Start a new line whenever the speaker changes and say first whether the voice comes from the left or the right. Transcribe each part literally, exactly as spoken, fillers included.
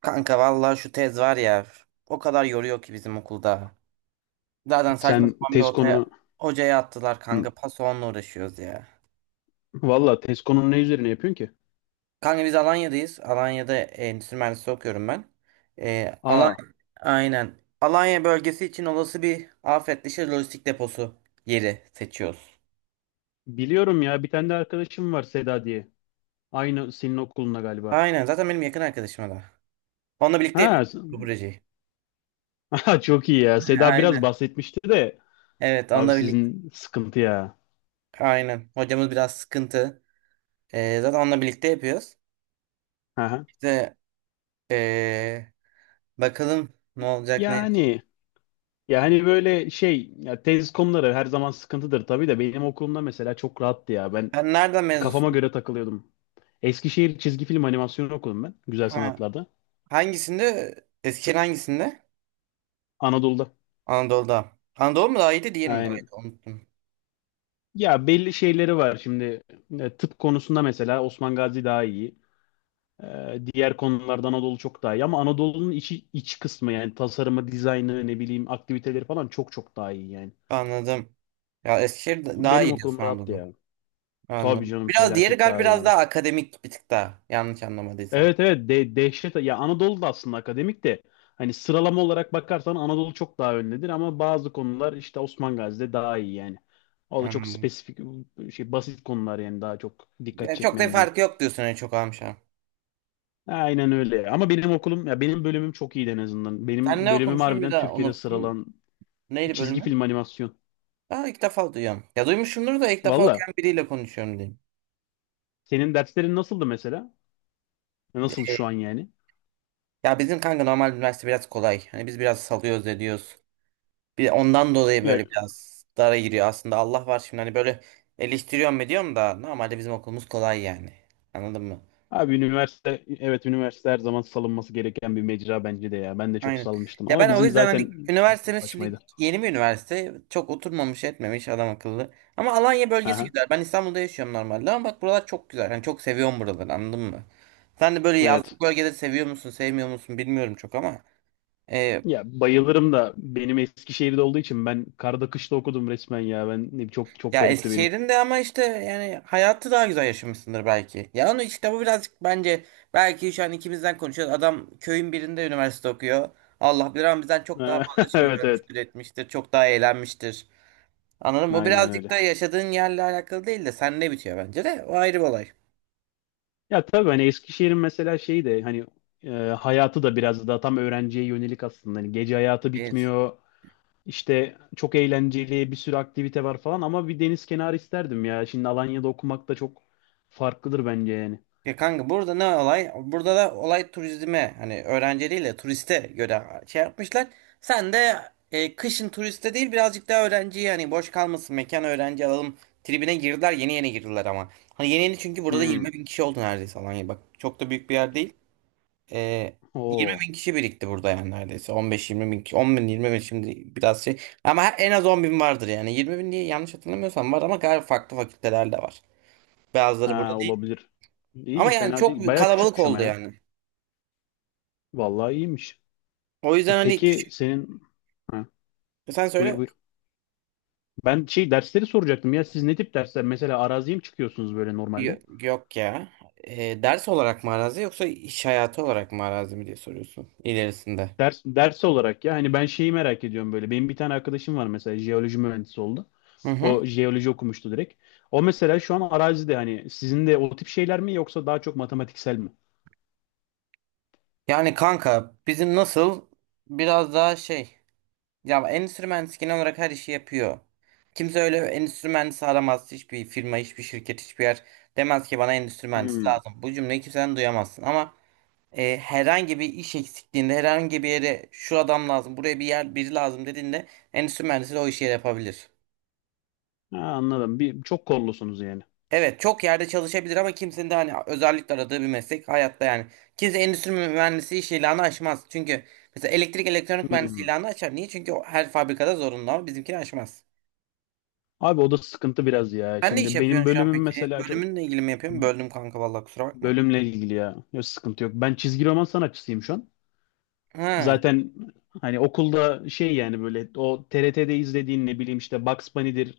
right: Kanka vallahi şu tez var ya o kadar yoruyor ki bizim okulda. Zaten
left: Sen
right: saçma sapan bir
left: tez konunu
right: otaya, hocaya attılar
left: Hı.
right: kanka paso onunla uğraşıyoruz ya.
left: Valla tez konunu ne üzerine yapıyorsun ki?
right: Kanka biz Alanya'dayız. Alanya'da endüstri mühendisliği okuyorum ben. Ee, Alan
left: Aa,
right: Aynen. Alanya bölgesi için olası bir afet dışı lojistik deposu yeri seçiyoruz.
left: biliyorum ya bir tane de arkadaşım var Seda diye. Aynı senin okulunda galiba.
right: Aynen, zaten benim yakın arkadaşım da. Onunla birlikte
left: Ha,
right: yapıyoruz
left: s-
right: bu projeyi.
left: aha, çok iyi ya. Seda biraz
right: Aynen.
left: bahsetmişti de
right: Evet,
left: abi
right: onunla birlikte.
left: sizin sıkıntı ya.
right: Aynen. Hocamız biraz sıkıntı. Ee, zaten onunla birlikte yapıyoruz.
left: Aha.
right: İşte ee, bakalım ne olacak ne edecek.
left: Yani yani böyle şey ya, tez konuları her zaman sıkıntıdır tabii de benim okulumda mesela çok rahattı ya. Ben
right: Sen nereden
left: kafama
right: mezunsun?
left: göre takılıyordum. Eskişehir çizgi film animasyon okudum ben. Güzel
right: Ha,
left: sanatlarda.
right: hangisinde? Eskişehir hangisinde?
left: Anadolu'da.
right: Anadolu'da. Anadolu mu daha iyiydi, diyelim daha
left: Aynen.
right: iyiydi. Unuttum.
left: Ya belli şeyleri var şimdi. E, tıp konusunda mesela Osman Gazi daha iyi. E, Diğer konularda Anadolu çok daha iyi, ama Anadolu'nun içi, iç kısmı yani tasarımı, dizaynı, ne bileyim aktiviteleri falan çok çok daha iyi yani.
right: Anladım. Ya Eskişehir da- daha
left: Benim
right: iyi diyorsun,
left: okulum rahattı
right: Anadolu.
left: ya. Tabii
right: Anladım.
left: canım,
right: Biraz diğeri
left: felaket
right: galiba
left: daha iyi
right: biraz
left: yani.
right: daha akademik, bir tık daha. Yanlış anlamadıysam.
left: Evet, evet, de dehşet ya. Anadolu da aslında akademik de, hani sıralama olarak bakarsan Anadolu çok daha öndedir ama bazı konular işte Osman Gazi'de daha iyi yani. O da çok
right: Hmm.
left: spesifik şey, basit konular yani, daha çok dikkat
right: Yani çok da
left: çekmeyen diyeyim.
right: farkı yok diyorsun, en çok almışım.
left: Aynen öyle. Ama benim okulum ya, benim bölümüm çok iyiydi en azından.
right: Sen
left: Benim
right: ne
left: bölümüm
right: okumuştun, bir
left: harbiden
right: daha
left: Türkiye'de
right: unuttum.
left: sıralan.
right: Neydi
left: Çizgi
right: bölümü?
left: film animasyon.
right: Aa, ilk defa duyuyorum. Ya duymuşumdur da ilk defa
left: Valla.
right: okuyan biriyle konuşuyorum diyeyim.
left: Senin derslerin nasıldı mesela? Nasıl
right: Ee,
left: şu an yani?
right: Ya bizim kanka normal üniversite biraz kolay. Hani biz biraz salıyoruz ediyoruz. Bir ondan dolayı
left: Ya
right: böyle biraz dara giriyor. Aslında Allah var, şimdi hani böyle eleştiriyorum ediyorum da normalde bizim okulumuz kolay yani. Anladın mı?
left: abi üniversite, evet, üniversite her zaman salınması gereken bir mecra bence de ya. Ben de çok
right: Aynen.
left: salmıştım
right: Ya
left: ama
right: ben o
left: bizim
right: yüzden hani
left: zaten okul
right: üniversitemiz şimdi
left: saçmaydı.
right: yeni bir üniversite. Çok oturmamış etmemiş adam akıllı. Ama Alanya bölgesi
left: Aha,
right: güzel. Ben İstanbul'da yaşıyorum normalde ama bak buralar çok güzel. Yani çok seviyorum buraları, anladın mı? Sen de böyle
left: evet.
right: yazlık bölgeleri seviyor musun sevmiyor musun bilmiyorum çok ama.
left: Ya bayılırım da, benim Eskişehir'de olduğu için ben karda kışta okudum resmen ya. Ben çok çok
right: Ya
left: garipti benim.
right: Eskişehir'in de ama işte yani hayatı daha güzel yaşamışsındır belki. Ya onu işte bu birazcık, bence belki şu an ikimizden konuşuyoruz. Adam köyün birinde üniversite okuyor. Allah bilir ama bizden çok daha fazla şey
left: Evet, evet.
right: görmüştür, etmiştir. Çok daha eğlenmiştir. Anladın mı? Bu
left: Aynen
right: birazcık
left: öyle.
right: da yaşadığın yerle alakalı değil de sen ne bitiyor bence de. O ayrı bir olay.
left: Ya tabii hani Eskişehir'in mesela şeyi de, hani e, hayatı da biraz daha tam öğrenciye yönelik aslında. Hani gece hayatı
right: Evet.
left: bitmiyor. İşte çok eğlenceli, bir sürü aktivite var falan, ama bir deniz kenarı isterdim ya. Şimdi Alanya'da okumak da çok farklıdır bence yani.
right: Ya kanka burada ne olay? Burada da olay turizme, hani öğrencileriyle turiste göre şey yapmışlar. Sen de e, kışın turiste değil birazcık daha öğrenciye, hani boş kalmasın mekan öğrenci alalım tribine girdiler, yeni yeni girdiler ama. Hani yeni yeni, çünkü burada
left: Hmm.
right: 20 bin kişi oldu neredeyse. Alanya bak çok da büyük bir yer değil. E, 20
left: Oo.
right: bin kişi birikti burada yani. Neredeyse on beş yirmi bin kişi, 10 bin, 20 bin şimdi biraz şey ama her- en az 10 bin vardır yani. 20 bin diye, yanlış hatırlamıyorsam var ama galiba farklı fakültelerde var. Bazıları burada
left: Ha,
right: değil.
left: olabilir.
right: Ama
left: İyi,
right: yani
left: fena değil.
right: çok
left: Baya
right: kalabalık
left: küçükmüş ama
right: oldu
left: ya.
right: yani.
left: Vallahi iyiymiş.
right: O
left: E,
right: yüzden hani
left: peki
right: küçük.
left: senin, ha,
right: Sen
left: buyur
right: söyle.
left: buyur. Ben şey dersleri soracaktım ya. Siz ne tip dersler? Mesela araziye mi çıkıyorsunuz böyle
right: Yo-
left: normalde?
right: yok ya. Ee, ders olarak mı arazi, yoksa iş hayatı olarak mı arazi mi diye soruyorsun ilerisinde.
left: Ders, ders olarak ya, hani ben şeyi merak ediyorum böyle. Benim bir tane arkadaşım var mesela, jeoloji mühendisi oldu.
right: Hı hı.
left: O jeoloji okumuştu direkt. O mesela şu an arazide, hani sizin de o tip şeyler mi yoksa daha çok matematiksel mi?
right: Yani kanka bizim nasıl, biraz daha şey, ya endüstri mühendisi genel olarak her işi yapıyor. Kimse öyle endüstri mühendisi aramaz. Hiçbir firma, hiçbir şirket, hiçbir yer demez ki bana endüstri mühendisi
left: Hmm.
right: lazım. Bu cümleyi kimseden duyamazsın ama e, herhangi bir iş eksikliğinde, herhangi bir yere şu adam lazım, buraya bir yer biri lazım dediğinde, endüstri mühendisi de o işi yapabilir.
left: Ha, anladım. Bir, çok kollusunuz yani.
right: Evet, çok yerde çalışabilir ama kimsenin de hani özellikle aradığı bir meslek hayatta yani. Kimse endüstri mühendisi iş ilanı açmaz. Çünkü mesela elektrik elektronik mühendisi
left: Hmm.
right: ilanı açar. Niye? Çünkü o her fabrikada zorunlu ama bizimkini açmaz.
left: Abi o da sıkıntı biraz ya.
right: Sen ne iş
left: Şimdi benim
right: yapıyorsun şu an
left: bölümüm
right: peki?
left: mesela, çok
right: Bölümünle ilgili mi yapıyorsun? Böldüm kanka, vallahi kusura bakma.
left: bölümle ilgili ya. Yok, sıkıntı yok. Ben çizgi roman sanatçısıyım şu an.
right: Ha,
left: Zaten hani okulda şey yani, böyle o T R T'de izlediğin ne bileyim, işte Bugs Bunny'dir,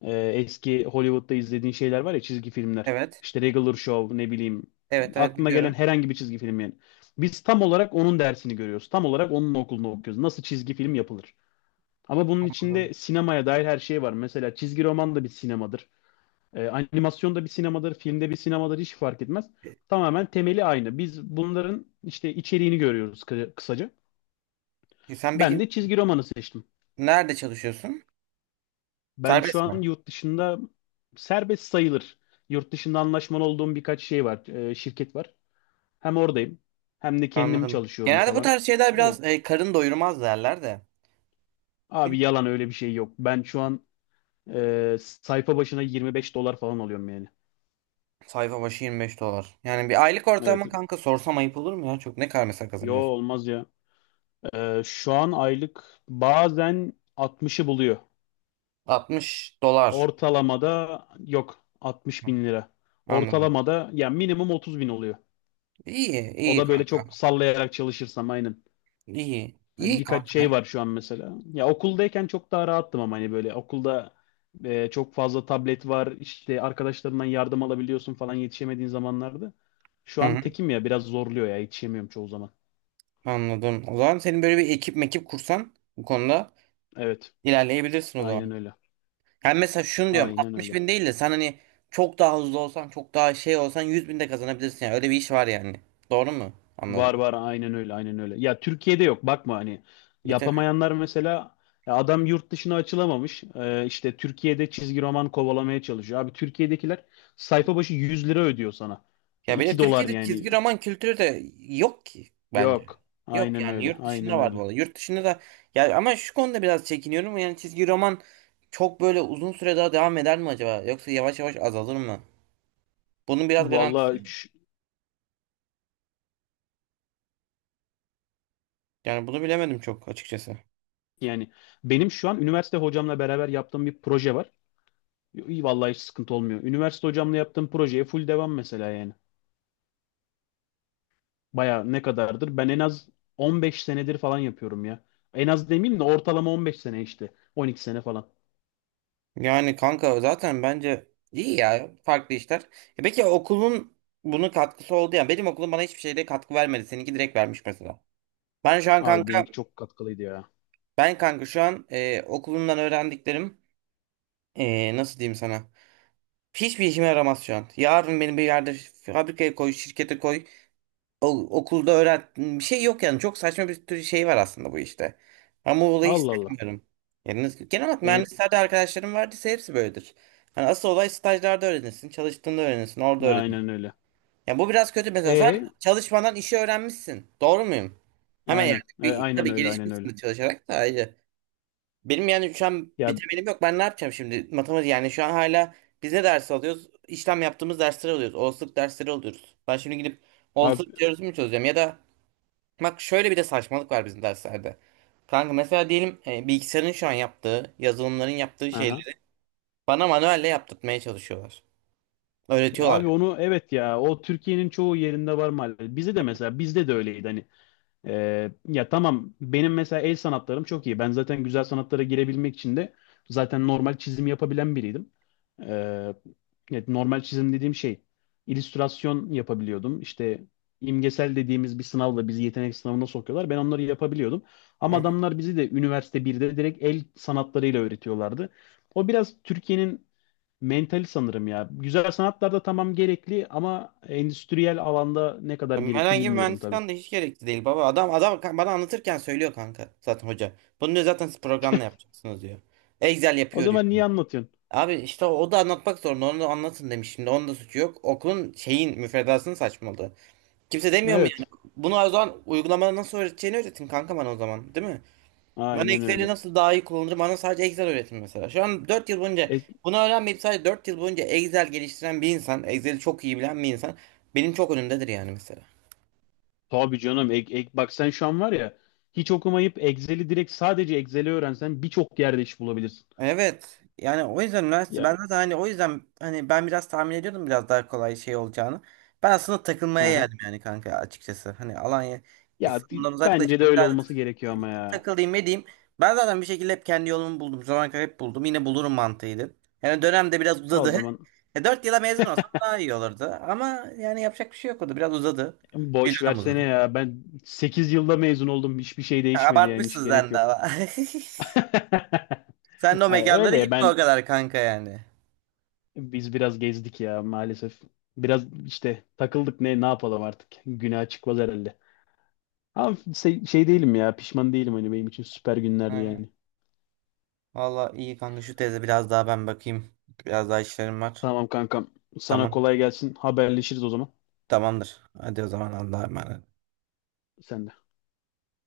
left: e, eski Hollywood'da izlediğin şeyler var ya, çizgi filmler.
right: evet.
left: İşte Regular Show, ne bileyim,
right: Evet evet,
left: aklına gelen
right: biliyorum.
left: herhangi bir çizgi film yani. Biz tam olarak onun dersini görüyoruz. Tam olarak onun okulunu okuyoruz. Nasıl çizgi film yapılır? Ama bunun
right: Anladım.
left: içinde sinemaya dair her şey var. Mesela çizgi roman da bir sinemadır. E, animasyon da bir sinemadır. Filmde bir sinemadır. Hiç fark etmez.
right: E,
left: Tamamen temeli aynı. Biz bunların işte içeriğini görüyoruz, kı- kısaca.
right: e, sen
left: Ben
right: peki
left: de çizgi romanı seçtim.
right: nerede çalışıyorsun?
left: Ben şu
right: Serbest mi?
left: an yurt dışında, serbest sayılır. Yurt dışında anlaşmalı olduğum birkaç şey var, e, şirket var. Hem oradayım, hem de kendim
right: Anladım.
left: çalışıyorum
right: Genelde bu
left: falan.
right: tarz şeyler
left: Öyle.
right: biraz e, karın doyurmaz derler de. Bir
left: Abi yalan, öyle bir şey yok. Ben şu an e, sayfa başına yirmi beş dolar falan alıyorum yani.
right: sayfa başı 25 dolar. Yani bir aylık
left: Evet.
right: ortalama, kanka sorsam ayıp olur mu ya? Çok ne kadar mesela
left: Yo,
right: kazanıyorsun?
left: olmaz ya. E, şu an aylık bazen altmışı buluyor.
right: 60 dolar.
left: Ortalamada yok, altmış bin lira.
right: Anladım.
left: Ortalamada ya minimum otuz bin oluyor.
right: İyi,
left: O
right: iyi
left: da böyle
right: kanka.
left: çok sallayarak çalışırsam aynen.
right: İyi.
left: Hani
right: İyi
left: birkaç şey
right: kanka.
left: var şu an mesela. Ya okuldayken çok daha rahattım, ama hani böyle okulda e, çok fazla tablet var. İşte arkadaşlarından yardım alabiliyorsun falan, yetişemediğin zamanlarda. Şu
right: Hı
left: an
right: hı,
left: tekim ya, biraz zorluyor ya, yetişemiyorum çoğu zaman.
right: anladım. O zaman senin böyle bir ekip mekip kursan bu konuda
left: Evet.
right: ilerleyebilirsin o zaman.
left: Aynen öyle.
right: Yani mesela şunu diyorum,
left: Aynen
right: 60
left: öyle.
right: bin değil de sen hani çok daha hızlı olsan, çok daha şey olsan, 100 bin de kazanabilirsin. Yani öyle bir iş var yani. Doğru mu? Anladım.
left: Var, var, aynen öyle, aynen öyle. Ya Türkiye'de yok, bakma hani,
right: İyi.
left: yapamayanlar mesela, ya adam yurt dışına açılamamış. Ee, işte Türkiye'de çizgi roman kovalamaya çalışıyor. Abi Türkiye'dekiler sayfa başı yüz lira ödüyor sana.
right: Ya bir de
left: iki dolar
right: Türkiye'de çizgi
left: yani.
right: roman kültürü de yok ki bence.
left: Yok.
right: Yok
left: Aynen
right: yani,
left: öyle,
right: yurt dışında
left: aynen
right: var bu
left: öyle.
right: arada. Yurt dışında da ya, ama şu konuda biraz çekiniyorum. Yani çizgi roman çok böyle uzun süre daha devam eder mi acaba? Yoksa yavaş yavaş azalır mı? Bunun biraz garantisi.
left: Vallahi ş-
right: Yani bunu bilemedim çok açıkçası.
left: yani, benim şu an üniversite hocamla beraber yaptığım bir proje var. İyi, vallahi hiç sıkıntı olmuyor. Üniversite hocamla yaptığım projeye full devam mesela yani. Baya ne kadardır? Ben en az on beş senedir falan yapıyorum ya. En az demeyeyim de, ortalama on beş sene işte. on iki sene falan.
right: Yani kanka zaten bence iyi ya, farklı işler. E peki okulun bunun katkısı oldu yani. Benim okulum bana hiçbir şeyde katkı vermedi. Seninki direkt vermiş mesela. Ben şu an
left: Abi
right: kanka
left: benimki çok katkılıydı ya.
right: ben kanka şu an e, okulumdan öğrendiklerim. Ee, nasıl diyeyim sana? Hiçbir işime yaramaz şu an. Yarın beni bir yerde fabrikaya koy, şirkete koy, o- okulda öğret. Bir şey yok yani. Çok saçma bir tür şey var aslında bu işte. Ama o olayı
left: Allah Allah.
right: sevmiyorum. Yani nasıl- genel olarak
left: E,
right: mühendislerde arkadaşlarım vardıysa hepsi böyledir. Hani asıl olay stajlarda öğrenirsin, çalıştığında öğrenirsin, orada öğrenirsin.
left: aynen öyle.
right: Yani bu biraz kötü mesela. Sen
left: E,
right: çalışmadan işi öğrenmişsin. Doğru muyum? Hemen yani.
left: aynen. E,
right: Bir,
left: aynen
right: tabii
left: öyle, aynen öyle.
right: gelişmişsin de çalışarak da ayrı. Benim yani şu an bir
left: Ya
right: temelim yok. Ben ne yapacağım şimdi? Matematik yani şu an hala biz ne ders alıyoruz? İşlem yaptığımız dersleri alıyoruz. Olasılık dersleri alıyoruz. Ben şimdi gidip
left: abi,
right: olasılık teorisini mi çözeceğim? Ya da bak şöyle bir de saçmalık var bizim derslerde. Kanka mesela diyelim e, bilgisayarın şu an yaptığı, yazılımların yaptığı
left: aha.
right: şeyleri bana manuelle yaptırtmaya çalışıyorlar.
left: Ya
right: Öğretiyorlar
left: abi onu, evet ya, o Türkiye'nin çoğu yerinde var maalesef. Bize de mesela, bizde de öyleydi hani. Ee, ya tamam, benim mesela el sanatlarım çok iyi. Ben zaten güzel sanatlara girebilmek için de zaten normal çizim yapabilen biriydim. Ee, evet, normal çizim dediğim şey, illüstrasyon yapabiliyordum. İşte imgesel dediğimiz bir sınavla bizi yetenek sınavına sokuyorlar. Ben onları yapabiliyordum. Ama
right: yani. Hı hı.
left: adamlar bizi de üniversite birde direkt el sanatlarıyla öğretiyorlardı. O biraz Türkiye'nin mentali sanırım ya. Güzel sanatlarda tamam gerekli, ama endüstriyel alanda ne kadar gerekli
right: Herhangi bir
left: bilmiyorum
right: mühendislik
left: tabii.
right: anı da hiç gerekli değil baba. Adam adam kan- bana anlatırken söylüyor kanka zaten hoca. Bunu diyor, zaten siz programla yapacaksınız diyor. Excel
left: O
right: yapıyor diyor.
left: zaman niye anlatıyorsun?
right: Abi işte o, o da anlatmak zorunda. Onu da anlatın demiş. Şimdi onun da suçu yok. Okulun şeyin müfredasını saçmaladı. Kimse demiyor mu yani?
left: Evet.
right: Bunu o zaman uygulamada nasıl öğreteceğini öğretin kanka bana o zaman. Değil mi? Ben
left: Aynen
right: Excel'i
left: öyle.
right: nasıl daha iyi kullanırım? Bana sadece Excel öğretin mesela. Şu an dört yıl boyunca
left: E,
right: bunu öğrenmeyip sadece dört yıl boyunca Excel geliştiren bir insan, Excel'i çok iyi bilen bir insan benim çok önümdedir yani mesela.
left: tabii canım. Ek, ek, bak sen şu an var ya, hiç okumayıp Excel'i, direkt sadece Excel'i öğrensen birçok yerde iş bulabilirsin.
right: Evet. Yani o yüzden üniversite ben
left: Ya.
right: zaten hani, o yüzden hani ben biraz tahmin ediyordum biraz daha kolay şey olacağını. Ben aslında takılmaya
left: Aha.
right: geldim yani kanka açıkçası. Hani Alanya,
left: Ya di-
right: İstanbul'dan
left: bence de
right: uzaklaşayım
left: öyle
right: biraz,
left: olması gerekiyor ama ya.
right: takılayım edeyim. Ben zaten bir şekilde hep kendi yolumu buldum. Zaman kadar hep buldum. Yine bulurum mantığıydı. Yani dönem de biraz
left: O
right: uzadı.
left: zaman
right: E, 4 yıla mezun olsam daha iyi olurdu. Ama yani yapacak bir şey yok, o da biraz uzadı. Bir
left: boş
right: dönem
left: versene
right: uzadı.
left: ya. Ben sekiz yılda mezun oldum. Hiçbir şey değişmedi yani. Hiç
right: Abartmışsın
left: gerek
right: sen de
left: yok.
right: ama. Sen de o
left: Ay,
right: mekanlara
left: öyle
right: gitme o
left: ben
right: kadar kanka yani.
left: biz biraz gezdik ya maalesef. Biraz işte takıldık, ne ne yapalım artık. Günah çıkmaz herhalde. Ama şey, şey değilim ya, pişman değilim, hani benim için süper günlerdi yani.
right: Valla iyi kanka, şu teze biraz daha ben bakayım. Biraz daha işlerim var.
left: Tamam kankam, sana
right: Tamam.
left: kolay gelsin, haberleşiriz o zaman.
right: Tamamdır. Hadi o zaman Allah'a emanet.
left: Sen de.